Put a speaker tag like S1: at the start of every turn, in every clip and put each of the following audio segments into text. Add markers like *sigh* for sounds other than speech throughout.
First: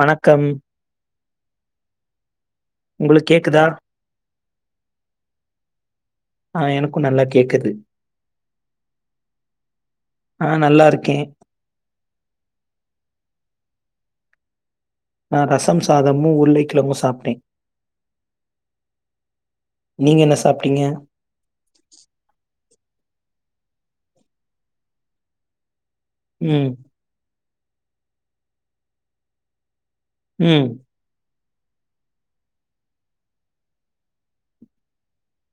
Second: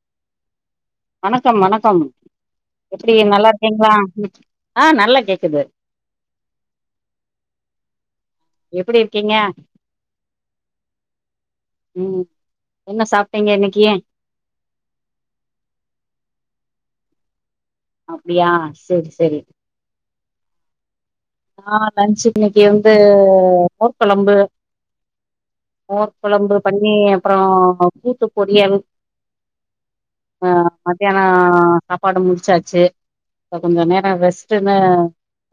S1: வணக்கம்
S2: வணக்கம் வணக்கம் எப்டி
S1: உங்களுக்கு
S2: நல்லா
S1: கேக்குதா?
S2: இருக்கீங்ளா ஆ நல்லா கேக்குது
S1: ஆ எனக்கு நல்லா கேக்குது
S2: எப்டி இருக்கீங்க
S1: ஆ நல்லா இருக்கேன்.
S2: ம் என்ன சாப் ட்டிங்க இன்னக்கி
S1: நா ரசம் சாதமு உருளைக்கிழங்கு சாப்டே
S2: அப்டியா சேரி சேரி
S1: நீங்க என்ன சாப்பிட்டீங்க?
S2: ஆ லஞ்ச்சு இன்னைக்கி வந்து மோர் கொழம்பு மோர் கொழம்பு
S1: ம்,
S2: பண்ணி அப்றோ கூட்டு பொறியல் ஆ
S1: ம்.
S2: மத்தியானா ஆ சாப்பாடு முடிச்சாச்சு இப்ப கொஞ்ச நேர ரெஸ்ட்டுனு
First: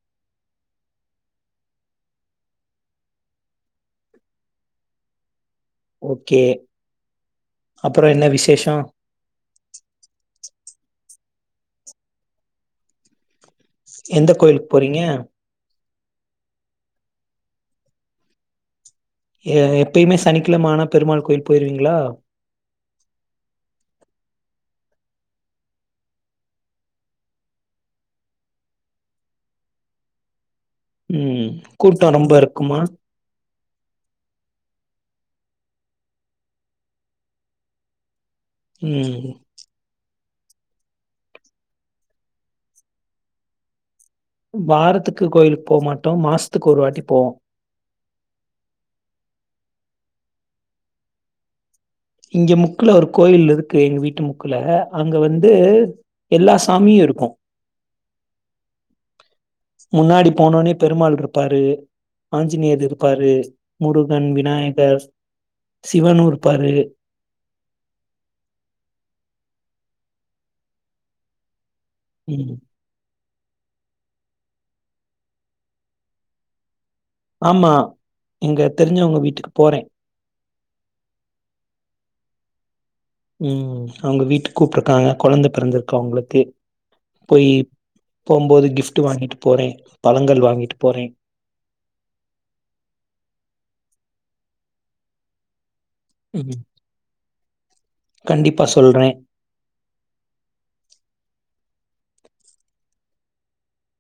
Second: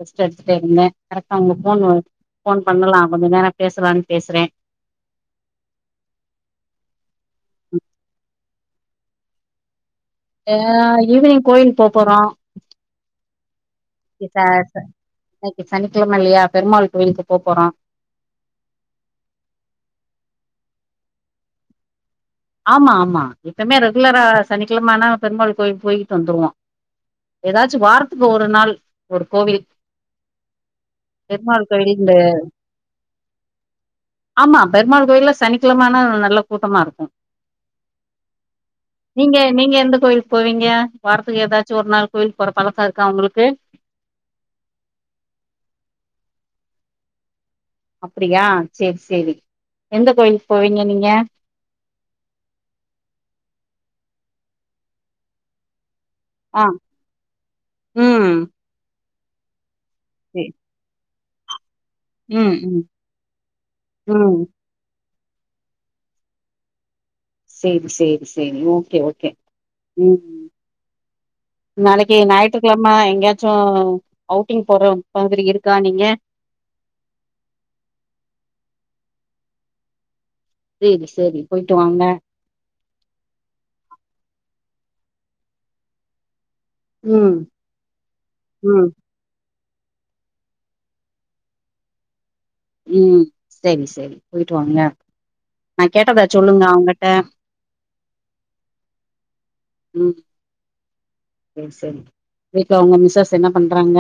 S2: ரெஸ்ட் இருந்தே கரெக்டா உங்க போன் வ போன் பண்ணலா கொஞ்ச நேரோ பேசலானு பேசுறே
S1: ஓகே அப்பொற என்ன விசேஷ தா
S2: ஆ ஈவினிங் கோயில் போப்போறோ
S1: எந்த கோயில்க்கு போறீங்க
S2: சனிக்கிழமல்லியா பெருமாள் கோயிலுக்கு போ போறோ
S1: எ எப்பயுமே சனிக்கிழம ஆனா பெருமாள் கோயில் போயிருவீங்களா
S2: ஆமா ஆமா எப்பமே ரெகுலரா சனிக்கிழம ஆனா பெருமாள் கோவில் போயிட்டு வந்துருவோ ஏதாச்சு வாரத்துக்கு ஒரு நாள் ஒரு கோவில்
S1: ம்.
S2: பெருமாள் கோயில்ந்த
S1: கூட்டம் ரொம்ப இருக்குமா?
S2: ஆமா பெருமாள் கோயில்ல சனிக்கிழம ஆனா நல்ல கூட்டமாருக்கு
S1: ம்.
S2: நீங்க நீங்க எந்த கோயில் போவீங்க வாரத்துக்கு ஏதாச்சு ஒரு நாள் கோயிலுக் போற பழக்கோ இருக்கா உங்களுக்கு
S1: வாரத்துக்கு கோயிலுக்கு போ மாட்டோ மாசத்துக்கு ஒரு வாட்டி போவோ
S2: அப்டியா செர் செரி எந்த கோயிலுக்கு போவீங்க நீங்க
S1: இங்க முக்குல ஒரு கோயில் இருக்கு எங்க வீட்டு முக்குல அங்க வந்து எல்லா
S2: ஆ
S1: சாமியு இருக்கூ
S2: ம்
S1: முன்னாடி
S2: சேரி
S1: போனோனே பெருமாள் இருப் பாரு
S2: ம்
S1: ஆஞ்சநேயர்
S2: ம்
S1: இருப்பாரு முருகன்
S2: ம்
S1: விநாயகர் சிவனூ இருப்பாரு
S2: செரி செரி செரி ஓகே ஓகே ம் நாளைக்கு
S1: ம்
S2: ஞாயிற்றுக்கிழம எங்கயாச் சூ அவுட்டிங் போற மாதிரி இருக்கா நீங்க
S1: ஆமா எங்க தெரிஞ்சவுங்க வீட்டுக்கு போறே
S2: செரி செரி போயிட்டு வாங்க
S1: ம் அவங்க வீட்டுக்கு கூப்டுருக்காங்க கொழந்த பெறந்திருக்கு அவங்களுக்கு
S2: ம்
S1: போய் போம்போது
S2: ம்
S1: கிஃப்ட் வாங்கிட்டு போறே பழங்கள் வாங்கிட்டு போறே
S2: ம் செரி செரி போயிட்டு வாங்க நா கேட்டதா
S1: ம்
S2: சொல்லுங்க அவுங்கட்ட
S1: கண்டிப்பா சொல்றே
S2: ம் ம் சரி வீட்ல உங்க மிஸ்ஸஸ் என்ன பண்றாங்க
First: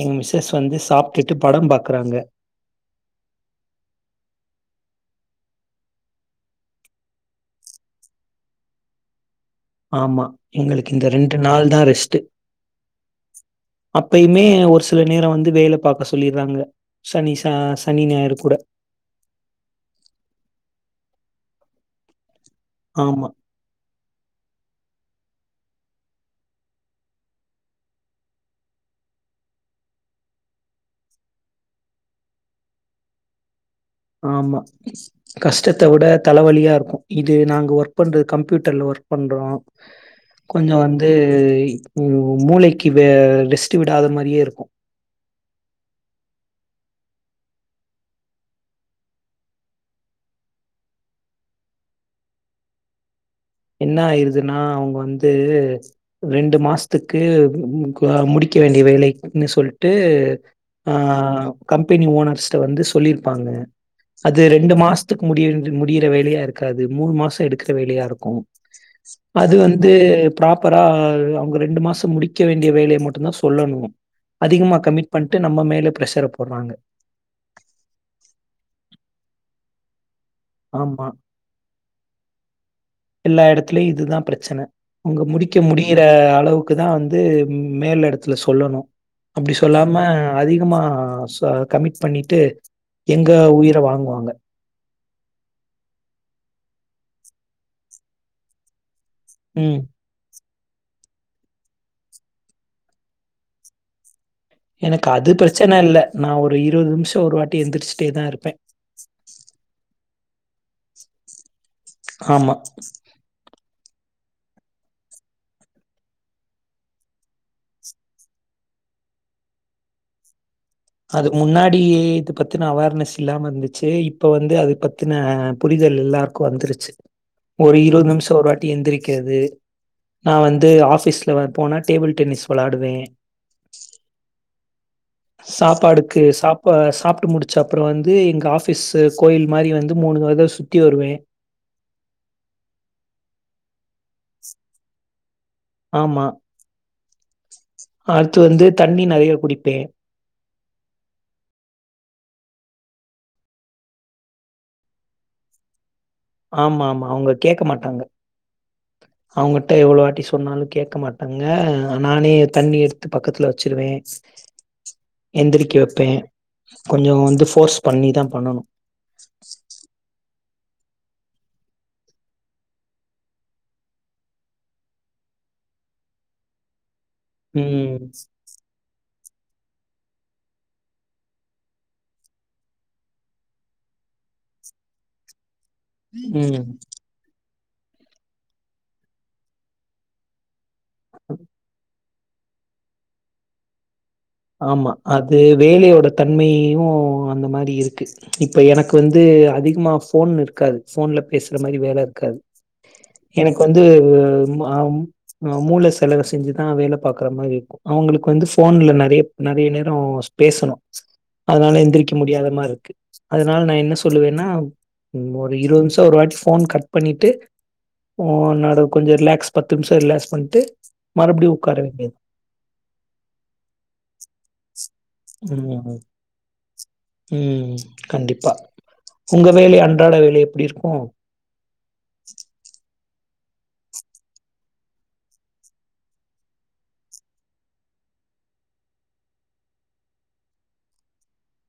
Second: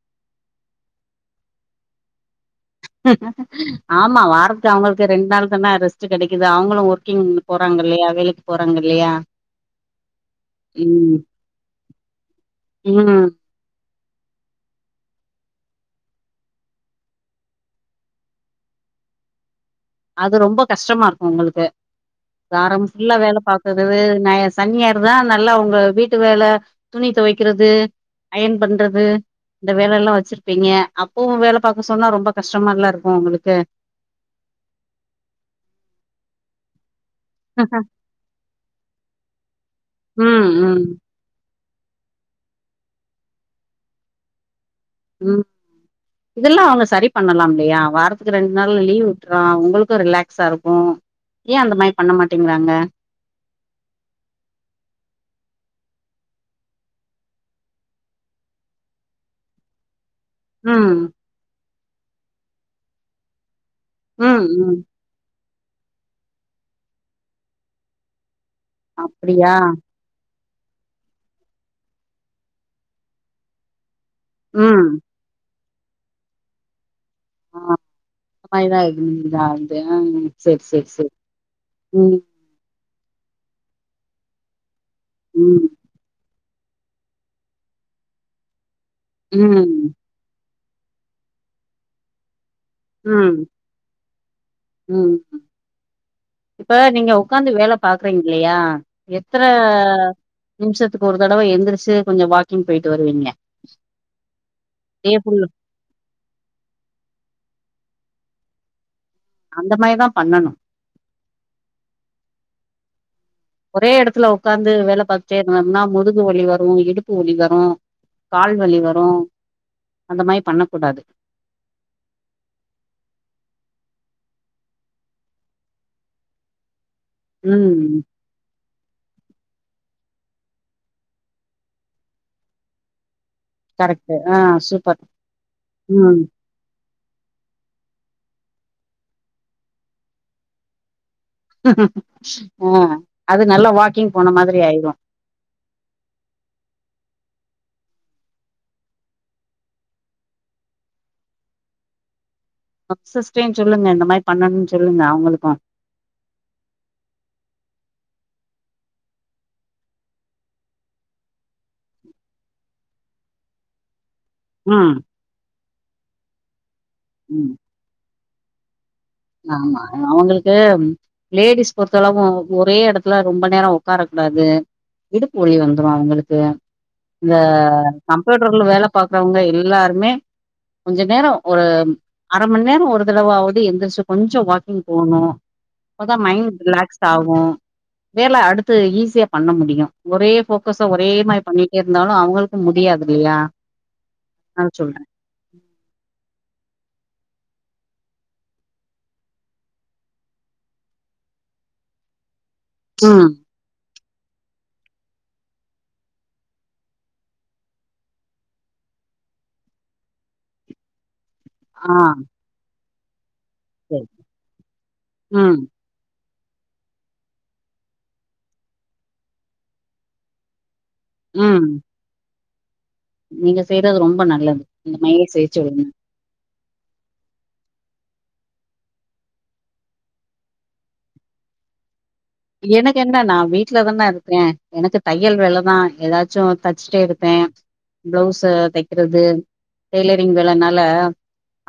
S1: எங் மிஸ்சஸ் வந்து சாப்டுட்டு படம் பாக்குறாங்க
S2: ஆமா வாரத்து அவங்களுக்கு ரெண்ட் நாள் தான ரெஸ்ட் கெடைக்குது அவங்களூ ஒர்க்கிங் போறாங்கல்லையா வேலைக்கு போறாங்கல்லையா
S1: ஆமா எங்களுக்கு இந்த ரெண்டு நாள் தா ரெஸ்ட்டு
S2: ம்
S1: அப்பயுமே ஒரு சில நேரோ வந்து வேலை பாக்க சொல்லிறாங்க சனி சா சனி ஞாயிறு கூட
S2: அது ரொம்ப கஷ்டமா இருக்கு உங்களுக்கு வாரம் ஃபுல்லா
S1: ஆமா
S2: வேலை பாக்குறது வே ஞா சனி ஞாயிறு வா நல்லா உங்க வீட்டு வேலை துணி துவைக்கிறது அயன் பண்றது இந்த வேலைல்லா வச்சிருப்பீங்க அப்பவூ வேல பாக்க சொன்னா ரொம்ப கஷ்டமால்ல இருக்கூ உங்களுக்கு
S1: ஆமா கஷ்டத்த விட தலவலியா இருக்கு இது நாங்க ஒர்க் பண்றது கம்ப்யூட்டர்ல ஒர்க் பண்றோ
S2: ம்
S1: கொஞ்சோ
S2: ம்
S1: வந்து உம் மூளைக்கு வே ரெஸ்ட்டு விடாத மாரியே இருக்கு
S2: ம் இதல்லா அவ்ங்க சரி பண்ணலாம்ல்லையா வாரத்துக்கு ரெண்ட் நாள்ல லீவு விட்றோ உங்களுக்கு ரிலாக்ஸா இருக்கு ஏ அந்த மாரி பண்ண மாட்டேங்கிறாங்க
S1: என்ன ஆயிருதுனா அவ்ங்க வந்து ரெண்டு மாஸ்த்துக்கு ம் ம் க முடிக்க வேண்டிய வேலை அப்டினு சொல்ட்டு டு
S2: ம்
S1: ஆஹ் கம்பெனி ஓனர்ஸ் த்த வந்து சொல்லிருப்பாங்க அது
S2: ம்
S1: ரெண்டு
S2: ம்
S1: மாஸ்த்துக்கு முடியிறது முடியிற வேலையா ருக்காது மூணு மாச இருக்குற வேலையா இருக்கு
S2: அப்டியா
S1: அது வந்து ப்ராப்பரா அவ்ங்க ரெண்டு மாச முடிக்க வேண்டிய வேலைய மட்டுந்தா சொல்லணு அதிகமா
S2: ம்
S1: கமிட் பண்ட்டு நம்ம மேல் ல ப்ரெஷர போட்றாங்க
S2: ஆஹ் *unintelligible* சேர் சேர்
S1: ஆமா.
S2: சேர் உம்
S1: எல்லா எடத்லயு இதுதா பிரச்சன உங்க முடிக்க
S2: ம்
S1: முடியுற அளவு க்கு தா வந்து மேல் எடத்துல சொல்லணு அப்டி
S2: ம்
S1: சொல்லாம அதி கமா சொ கமிட் பண்ணிட்டு எங்க
S2: ம்
S1: உயிர வாங்குவாங்க
S2: ம் இப்ப நீங்க ஒக்காந்து வேல பாக்றீங் இல்லயா எத்ர
S1: ம்.
S2: நிம்ஷத்துக்கு ஒரு தடவ எந்துருச்சு கொஞ்ச வாக்கிங் போயிட்டு வருவீங்க
S1: எனக்கு
S2: டே
S1: அது
S2: ஃபுல்
S1: பிரச்சன இல்ல நா ஒரு இருவது நிம்ஷ ஒரு வாட்டி எந்துர்ச் டே தா இருப்பே
S2: அந்த மாரிதா பண்ணனு
S1: ஆமா
S2: ஒக்காந்து வேல பாத்துட்டே இருந்தம்னா முதுகு வலி வரு இடுப்பு வலி வரு கால் வலி வரு அந்த மாரி பண்ணக்
S1: அது முன்னாடிேயே இத பத்தின அவேர்னஸ் இல்லாம இருந்துச்சு இப் இப்ப வந்து அது பத்தின புரிதல் எல்லாருக்கு வந்துருச்சு ஒரு
S2: ம்
S1: இருவது நிம்ஷ ஒரு வாட் டி எந்திரிக்கிறது நா வந்து ஆஃபிஸ்ல போனா டேபிள் டென்னிஸ் வெளாடுவே
S2: கரெக்ட்டு ஆ சூப்பர் ம்
S1: சாப்பாடுக்கு சாப்பா அ சாப்ட்டு முடிச்ச அப்ற வந்து எங்க ஆஃபிஸ்சு கோயில் மாரி வந்து மூணு பாத சுத்தி வருவே
S2: ஆ அது நல்ல வாக் கிங் போன மாதிரி ஆயிரு
S1: ஆமா அடுத்து வந்து தண்ணி நெறைய குடிப்பே
S2: *unintelligible* சொல்லுங்க இந்த மார் பண்ணணுனு சொல்லுங்க அவங்களுக்கு
S1: ஆமா ஆமா அவுங்க கேக்க மாட்டாங்க அவுங்கட்ட எவ்ளோ வாட்டி சொன்னாலு கேக்க மாட்டாங்க நானே தண்ணி எடுத்து பக்கத்துல வச்சிருவே ச்ச்
S2: ம்
S1: எந்திரிக்க வெப்பே கொஞ்சொ வந்து
S2: ம்
S1: ஃபோர்ஸ் பண்ணி தா பண்ணணு
S2: ஆமா அவுங்களுக் க்கு லேடீஸ் பொறுத்தளவு ஒரே எடத்ல ரொம்ப நேரோ உட்காரக் கூடாது இடுப்பு ஒலி வந்துரு அவுங்களுக்கு அ இந்த
S1: ம்
S2: கம்ப்யூட்டர்ல வேல பாக் க்ரவுங்க எல்லாருமே கொஞ்ச நேரோ ஒரு அரமண்நேரோ ஒரு தடவாவது எந்துர்ச்சு கொஞ்சொ வாக்கிங் போணு அப்பதா மைண்
S1: ம்
S2: ரிலாக்ஸ்டாகு வேல அடுத்து ஈஸியா பண்ண முடியு ஒரே போ கோஸொ ஒரே மாரி பண்ணீட்டே இருந்தாலு அவுங்கள்க்கு முடியாதில்லியா
S1: ஆமா அது வேலலயோட தன்மையயு அந்த மாரி இருக்கு இப்ப எனக் வந்து அதிகமா ஃபோன் இருக்காது ஃபோன்ல பேசற மாரி வேல இருக்காது
S2: ம்
S1: எனக்கு வந்து உ மு ஆ ம் அ மூள செலவு செஞ்சுதா வேல பாக்கற மாரி இருக்கு அவுங்களுக்கு வந்து ஃபோன்ல நெறைய நெறைய நேரோ ஸ் பேசணு அதுனால
S2: ஆ
S1: எந்திரிக்க முடியாத மாருக்கு அதுனால நா என்ன
S2: சரி
S1: சொல்லுவேன்னா ஒரு
S2: ம்
S1: இருவத் நிம்ஷோ ஒரு வாட் போன் கட் பண்ணீட்டு ஓ *unintelligible* கொஞ்சொ ரிலாக்ஸ் பத்து நிம்ஷோ ரிலாக்ஸ் பண்ட்டு மறுப்டியு
S2: ம்
S1: உக்கார வேண்டித்
S2: நீங்க செய்றது ரொம் ம்ப நல்லது இந்த மைய *unintelligible*
S1: ம் ம் கண்டிப்பா உங்க வேலை அன்றாட வேலை எப்டி இருக்கு
S2: எனக்கென்ன நா வீட்லதான இருக்றே எனக்கு தையல் வேல தா எதாச்சு தச்ட்டே இருப்பே பிளவுஸு தெக்கிறது டெய்லரிங் வேலனால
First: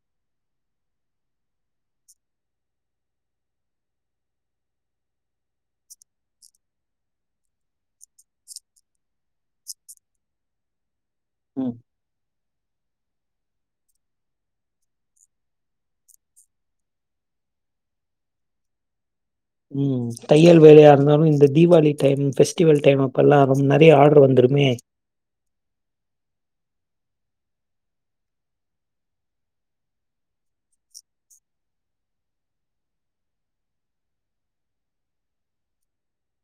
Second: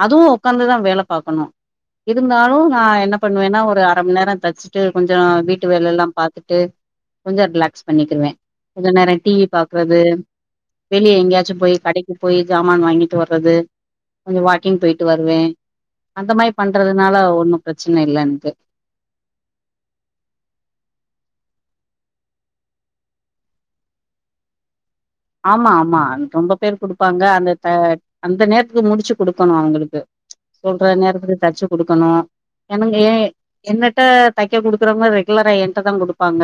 S2: அதுவு உக்காந்துதா வேல பாக்கணு இருந்தாலு நா என்ன பண்வேன்னா ஒரு அர மண் நேரோ தச்ட்டு கொஞ்சொ வீட் ட்டு வேலெல்லா பாத்துட்டு கொஞ்சொ ரிலாக்ஸ் பண்ணக்கிருவே கொஞ்ச நேரோ டிவி பாக்றது வெளிய எங்கியாச்சு
S1: ம்
S2: போய் கடைக்கு போய் ஜாமான் வாங்கீட்டு வர்றது கொஞ்சொ வாக்கிங் போய்ட்டு வருவே அந்த மாரி பண்றதுனால ஒன்னு ப்ரெச்சன இல்ல எனக்கு
S1: ம் தையல் வேலையா இருந்தாலு இந்த தீவாளி டைம் ஃபெஸ்டிவல் டைம் அப்பல்லா முன்னாடியே ஆடர் வந்துருமே
S2: ஆம்மா ஆம்மா ரொம்ப பேர் குடுப்பாங்க அந்த த அந்த நேரத்து முடிச்சு குடுக்கணு அவுங்களுக்கு சொல்ற நேரத்துக்கு தச்சு குடுக்கணு எனங் ஏ என்னட்ட தக்க குடுக்கறவுங்க ரெகுலரா என்ட்ட தா குடுப்பாங்க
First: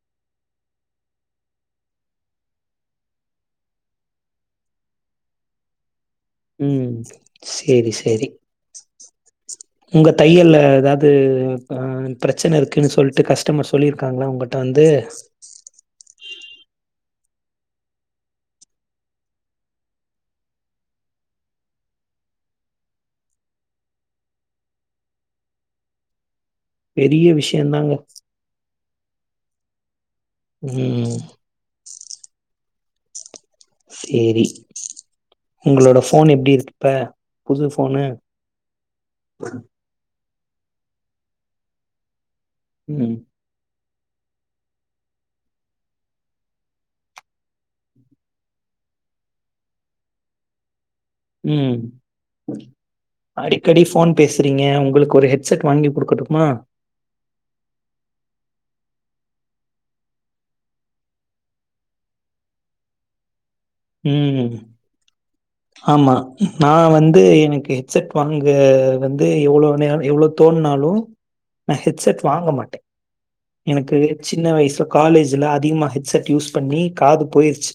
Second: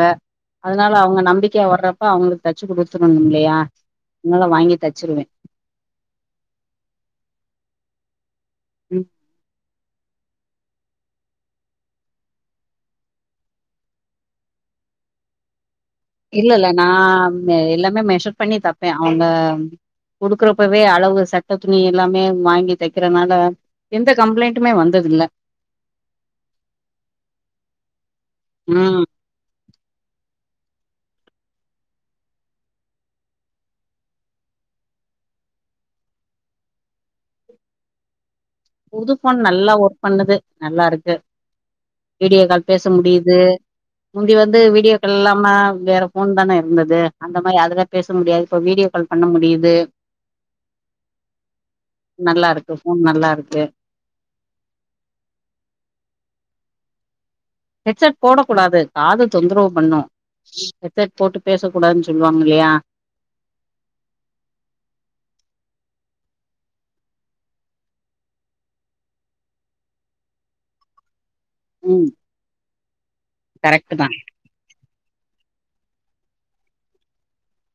S2: அதுனால அவுங்க நம்பிக்யா வர்றப்ப அவுங்களுக் தச்சு குடுத்துணுமில்லயா உன்னலா வாங்கி தச்சிருவேன்
S1: உம் சேரி சேரி
S2: ம்
S1: உங்க தையல்ல ஏதாவது அ பிரச்சனை இருக்குன்னு சொல்லிட்டு கஸ்டமர் சொல்ருக்காங்களா உங்கட்ட வந்து
S2: இல்ல இல்ல நான் எல்லாமே மெஷர் பண்ணி தப்பேன் அவுங்க குடுக்குறப்பவே அளவு சட்ட துணி எல்லாமே வாங்கி தைக்கறதுனால எந்த கம்ப்ளைண்டட்டுமே வந்ததில்ல
S1: பெரிய விஷயம்தாங்க
S2: ம்
S1: உம் சேரி உங்களோட போன் எப்டி இருக்கு இப்ப புது போனு
S2: புதுப்போன் நல்லா ஒர்க் பண்ணுது நல்லாருக்கு வீடியோக்கால் பேச
S1: ம்
S2: முடியுது முந்தி வந்து வீடியோ கால் இல்லாம வேற போன் தானே இருந்தது அந்த மாரி அதுதான் பேச முடியாது இப்ப வீடியோ கால் பண்ண முடியுது
S1: ம்
S2: நல்லா இருக்கு போன் நல்லா இருக்கு
S1: அடிக்கடி ஃபோன் பேசுறீங்க உங்களுக்கு ஒரு ஹெட்செட் வாங்கி குடுக்கட்டுமா
S2: ஹெட்செட் போடக் கூடாது காது தொந்தரவு பண்ணும் ஹெட்செட் போட்டு பேச கூடாதுனு சொல்லுவாங்க இல்லையா
S1: உம் ஆமா நான் வந்து எனக்கு ஹெட்செட் வாங்க வந்து எவ்ளோ நேர எவ்ளோ தோண்னாலும் நான்
S2: ம்
S1: ஹெட்சட் வாங்க மாட்டேன்
S2: கரெக்ட்
S1: எனக்கு
S2: தா
S1: சின்ன வயசுல காலேஜ் ல அதிகமா ஹெட்செட் யூஸ் பண்ணி காது போய்ருச்சு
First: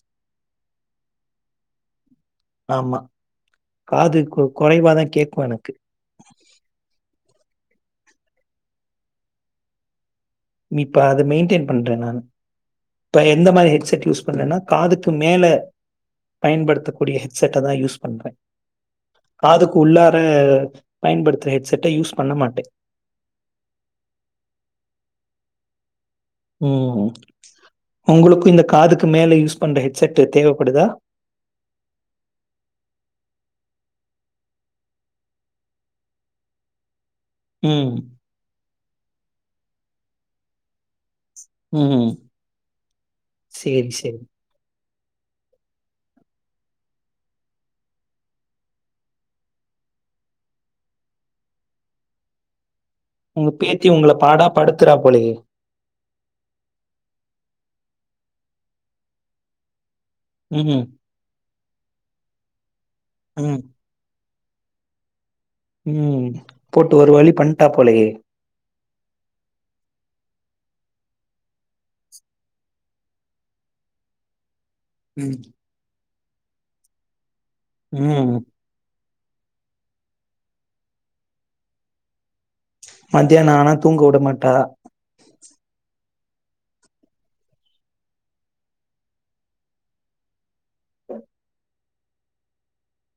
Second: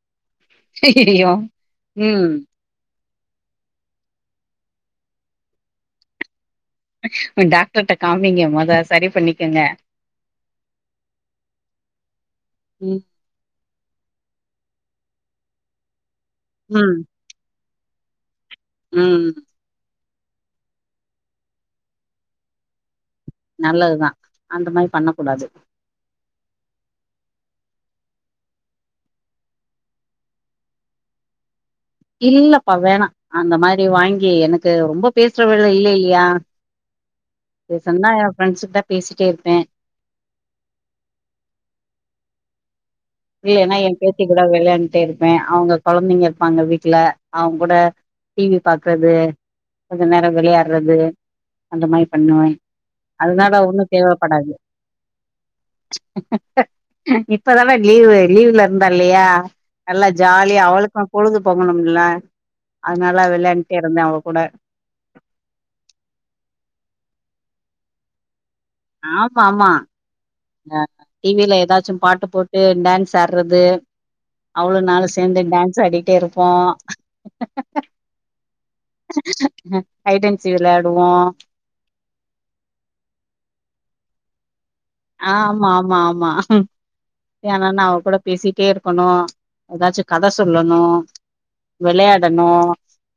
S2: உம்
S1: ஆமா. காது குறைவாதான் கேக்கும் எனக்கு
S2: டாக்டர்கிட்ட காமிங்க மொத சரி பண்ணிக்கங்க
S1: இப்ப அது மெயின்டெய்ன் பண்றேன் நானு
S2: ம்
S1: இப்ப எந்த மாரி ஹெட்செட் யூஸ் பண்றேன்னா காதுக்கு மேல
S2: ம்
S1: பயன்படுத்தக்கூடிய ஹெட்செட்ட தான் யூஸ் பண்றே
S2: ம்
S1: காதுக்கு உள்ள ள பயன்படுத்துற ஹெட்செட்ட யூஸ் பண்ண மாட்டேன்
S2: நல்லதுதான் அந்த மாரி பண்ண கூடாது
S1: உம் உங்களுக்கும் இந்த காதுக்கு மேல யூஸ் பண்ற ஹெட்செட்டு தேவப்படுதா
S2: இல்லப்பா வேணாம் அந்த மாரி வாங்கி எனக்கு ரொம்ப பேசுற வேல இல்ல இல்லையா
S1: ம்.
S2: பேசனுன்னா என் ஃப்ரண்ட்ஸ்ட பேசிட்டே இருப்பேன்
S1: உம்
S2: இல்லேனா என் பேத்தி கூட விளையான் டே இருப்பேன் அவுங்க கொழந்தைங்க இருப்பாங்க வீட்ல் அவுங்க கூட டி வி பாக்கறது கொஞ்ச நேரம் விளையாட்றது அந்த மாரி பண்ணுவேன்
S1: உங்க
S2: அதனால
S1: பேத்தி
S2: ஒண்ணும்
S1: உங்கள பாடா
S2: தேவைப்படாது
S1: படுத்துறா போலயே!
S2: இப்பதான லீவு லீவுல இருந்த இல்லையா எல்லா ஜாலிய
S1: ம்.
S2: அவளுக்குனு பொழுது போகணும்ல அதனால
S1: ம்.
S2: விளையாண்டே இருந்த அவ கூட
S1: உம் போட்டு ஒரு வழி பண்ட்டா போலியே
S2: ஆமா ஆமா அ டிவில எதாச்சு பாட்டு போட்டு டான்ஸ் ஆடுறது அவலும் நானும்
S1: ம்.
S2: சேந்து டான்ஸ் ஆடி ட்டே இருப்போம்
S1: ம்.
S2: அ ஐடன்சி விளாடுவோம்
S1: மத்தியானம் ஆனா தூங்க விட மாட்டா
S2: ஆமா ஆமா ஆமா ஏனன்னா அவ கூட பேசிட்டே இருக்கணும், ஏதாச்சு கத சொல்லணும், விளயாடணும்,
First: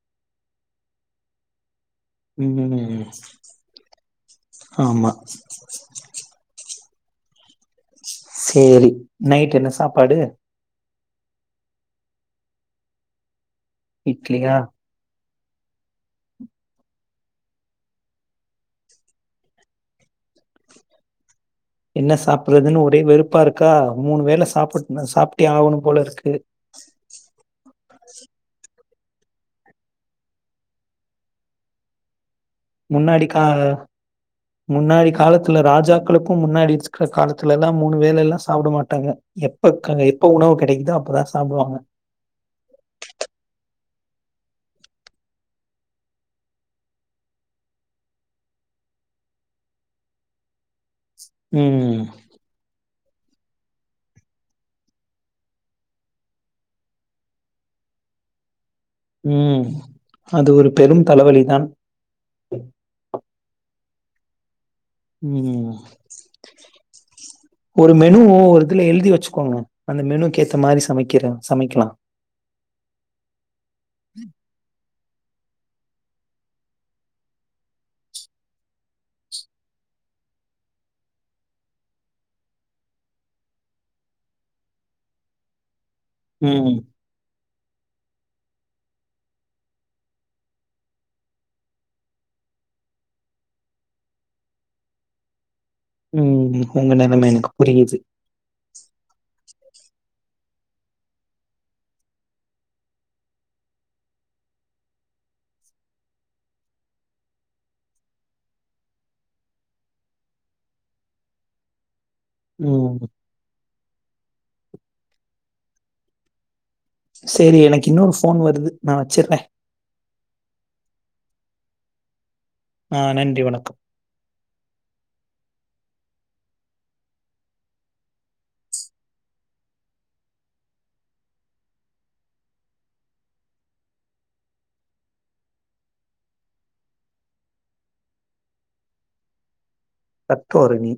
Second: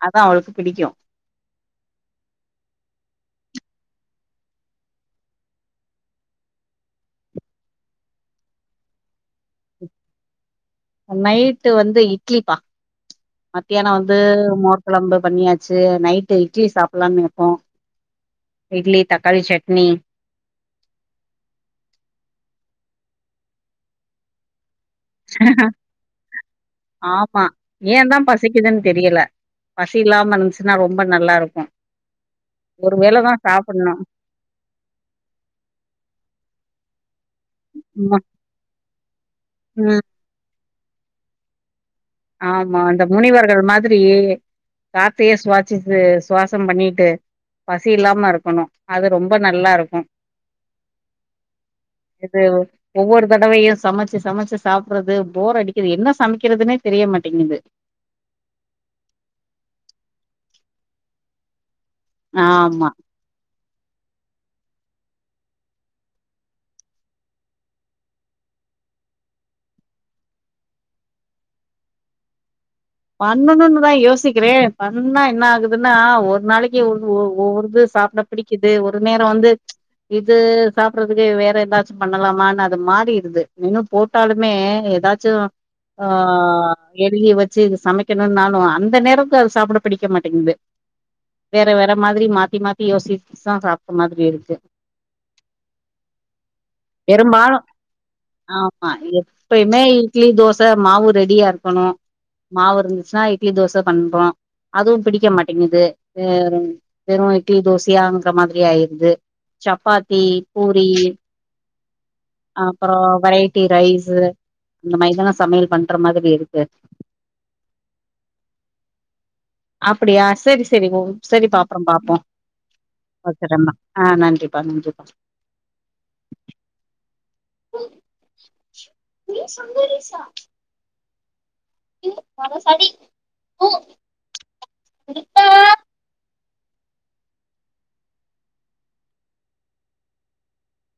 S2: அதா அவளுக்கு பிடிக்கும்
S1: ம் ஆமா சேரி, நைட் என்ன சாப்பாடு
S2: நைட்டு வந்து இட்லிப்பா மத்தியானம் வந்து
S1: இட்லியா
S2: மோர்குழம்பு பண்ணியாச்சு நைட்டு இட்லி சாப்லான்ருக்கோ, இட்லி தக்காளி சட்னி
S1: என்ன சாப்றதுன்னு ஒரே வெறுப்பா இருக்கா, மூணு வேள சாப்டு நா சாப்ட்டே ஆகணு போல இருக்கு
S2: ஏன்தா பசிக்குதுன் தெரியல, பசி இல்லாம இருந்துச்சுன்னா ரொம்ப நல்லா இருக்கும்
S1: முன்னாடி கா முன்னாடி காலத்துல ராஜாக்களுக்கு முன்னாடி கா லத்துலலாம் மூணு
S2: ம்
S1: வேலலாம் சாப்ட மாட்டாங்க. எப்ப கிட
S2: ம்
S1: எப்ப உணவு கிடைக் குதோ அப்போதா சாப்டுவாங்க
S2: ஆமா அந்த முனிவர்கள் மா திரி காத்தியே சுவாசிச் சுவாசம் பண்ணிட்டு பசி இல்லாம இருக்கணு அது ரொம்ப நல்லா இருக்கு
S1: ம்
S2: இது ஒவ்வொரு தடவையும் சமச்சு சமச்சு சாப்றது போர் அடிக்கிது என்ன சமக்கிறதுனே தெரிய மாட்டிங்குது
S1: ம் அது ஒரு பெரும் தலைவலிதான்
S2: ஆமா
S1: ம் ஒரு மெனு ஒரு இதுல எழுதி வச்சுக்கோங்க அந்த மெனுக்கேத்த மாரி சமைக்கிற சமைக்கலா
S2: பண்ணனுன்தா யோசிக்கிற பண்ணா என்ன ஆகுதுன்னா ஒரு நாளைக்கு ஒ ஒவ்வொருது சாப்ட பிடிக்குது ஒரு நேர வந்து இது சாப்றதுக்கு வேற எதாச்சு பண்ணலாமான்னு அது மாறிரிது மெனு போட்டாலுமே ஏதாச்சு ஆ
S1: ம்
S2: எழுதி வ சு சமைக்கணுனாலும் அந்த நேரத்து அது சாபட பிடிக்க மாட்டிங்குது, வேற வேற மாதிரி மாத்தி மாத்தி யோசிச்தா சாப்ட மாதிரி இருக்கு
S1: ம் உங்க நெலம எனக்கு
S2: பெரும்பாலு
S1: புரியுது
S2: ப்பயுமே இட்லி தோசை மாவு ரெடியா இருக்கணு மாவு இருந்துச்சுன்னா இட்லி தோசை பண்றோ அதுவும் பிடிக்க மாட்டேங்குது ஆ வெறும் இட்லி தோசையாங்கிற மாதிரி ஆயிருது சப்பாத்தி பூரி
S1: ம்
S2: அப்புறம் வரை ட்டி ரைஸ்ஸு அந்த மைதெல்லாம் சமையல் பண்ற மாதிரி இருக்கு
S1: சேரி எனக்கு இன்னொரு போன் வருது நா வச்சிர்றேன்
S2: அப்படியா சரி சரி ஓ சரி பாப்பறம் பாப்போம்
S1: ஆ நன்றி
S2: ஒக்கறம்மா
S1: வணக்கம்
S2: ஆ நன்றிப்பா நன்றிப்பா ரி சங்கரிசா *unintelligible* சரி *unintelligible*
S1: கத்தோற நீ